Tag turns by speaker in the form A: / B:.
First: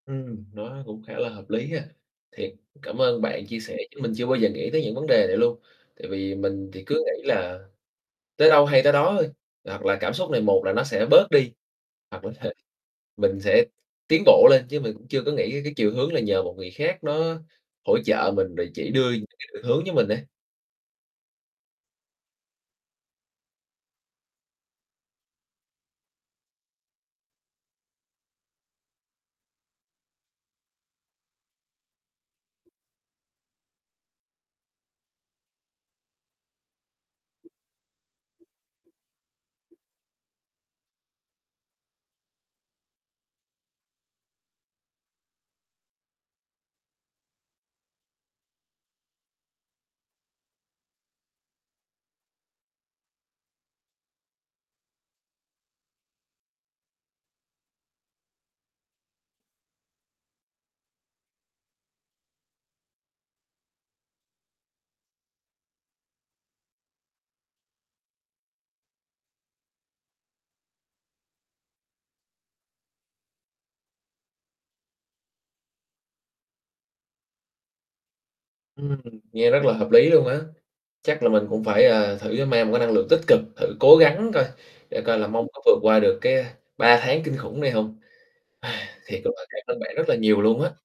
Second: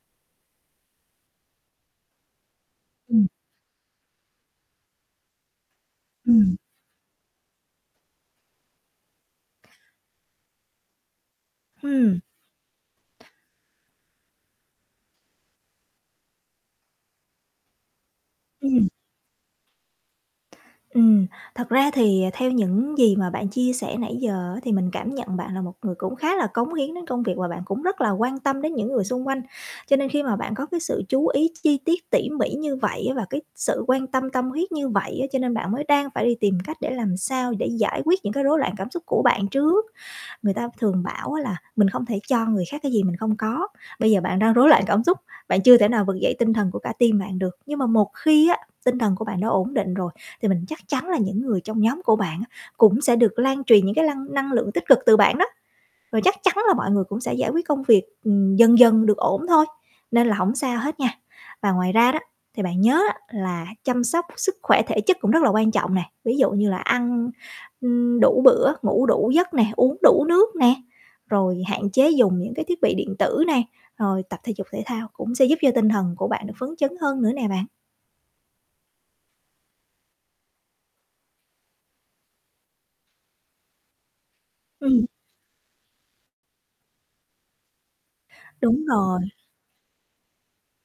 A: Ừm, nó cũng khá là hợp lý ha. Thiệt, cảm ơn
B: Ừm.
A: bạn chia sẻ, chứ mình chưa bao giờ nghĩ tới những vấn đề này luôn. Tại vì
B: Ừm.
A: mình thì cứ nghĩ là tới đâu hay tới đó thôi, hoặc là cảm xúc này một là nó sẽ bớt đi,
B: Ừm.
A: hoặc là th mình sẽ tiến bộ lên, chứ mình cũng chưa có nghĩ cái chiều hướng là nhờ một người khác đó hỗ trợ mình rồi
B: Ừm.
A: chỉ đưa những cái định hướng cho mình ấy.
B: Ừm, thật ra thì, ờ, theo những gì mà bạn chia sẻ nãy giờ á, thì mình cảm nhận bạn là một người cũng khá là cống hiến đến công việc và bạn cũng rất là quan tâm đến những người xung quanh. Cho nên khi mà bạn có cái sự chú ý chi tiết, tỉ mỉ như vậy á, và cái sự quan tâm, tâm huyết như vậy á, cho nên bạn mới đang phải đi tìm cách để làm sao để giải quyết những cái rối loạn cảm xúc của bạn trước. Người ta thường bảo á là mình không thể cho người khác cái gì mình không có. Bây giờ bạn đang rối loạn cảm xúc, bạn chưa thể nào vực dậy tinh thần của cả team bạn được, nhưng mà một khi á, tinh thần của bạn đã ổn định rồi thì mình chắc chắn là những người trong nhóm của bạn á cũng sẽ được lan truyền những cái lăng năng lượng tích cực từ bạn đó. Rồi chắc chắn là mọi người cũng sẽ giải quyết công việc, ừm, dần dần được ổn thôi, nên là hổng sao hết nha. Và ngoài ra đó, thì bạn nhớ á, là chăm sóc sức khỏe thể chất cũng rất là quan trọng nè. Ví dụ như là ăn, ừm, đủ bữa, ngủ đủ giấc nè, uống đủ nước nè, rồi hạn chế dùng những cái thiết bị điện tử nè, rồi tập thể dục thể thao cũng sẽ giúp cho tinh thần của bạn được phấn chấn hơn nữa nè bạn.
A: Ừm, nghe rất là hợp lý luôn á. Chắc là mình cũng phải, ờ, thử cho mang một cái năng lượng tích cực, thử cố gắng coi, để
B: Ừm.
A: coi là mong có vượt qua được, cái, a, 3 tháng kinh khủng này hông?
B: Đúng
A: Thiệt là
B: rồi.
A: mình cảm ơn bạn rất là nhiều luôn á.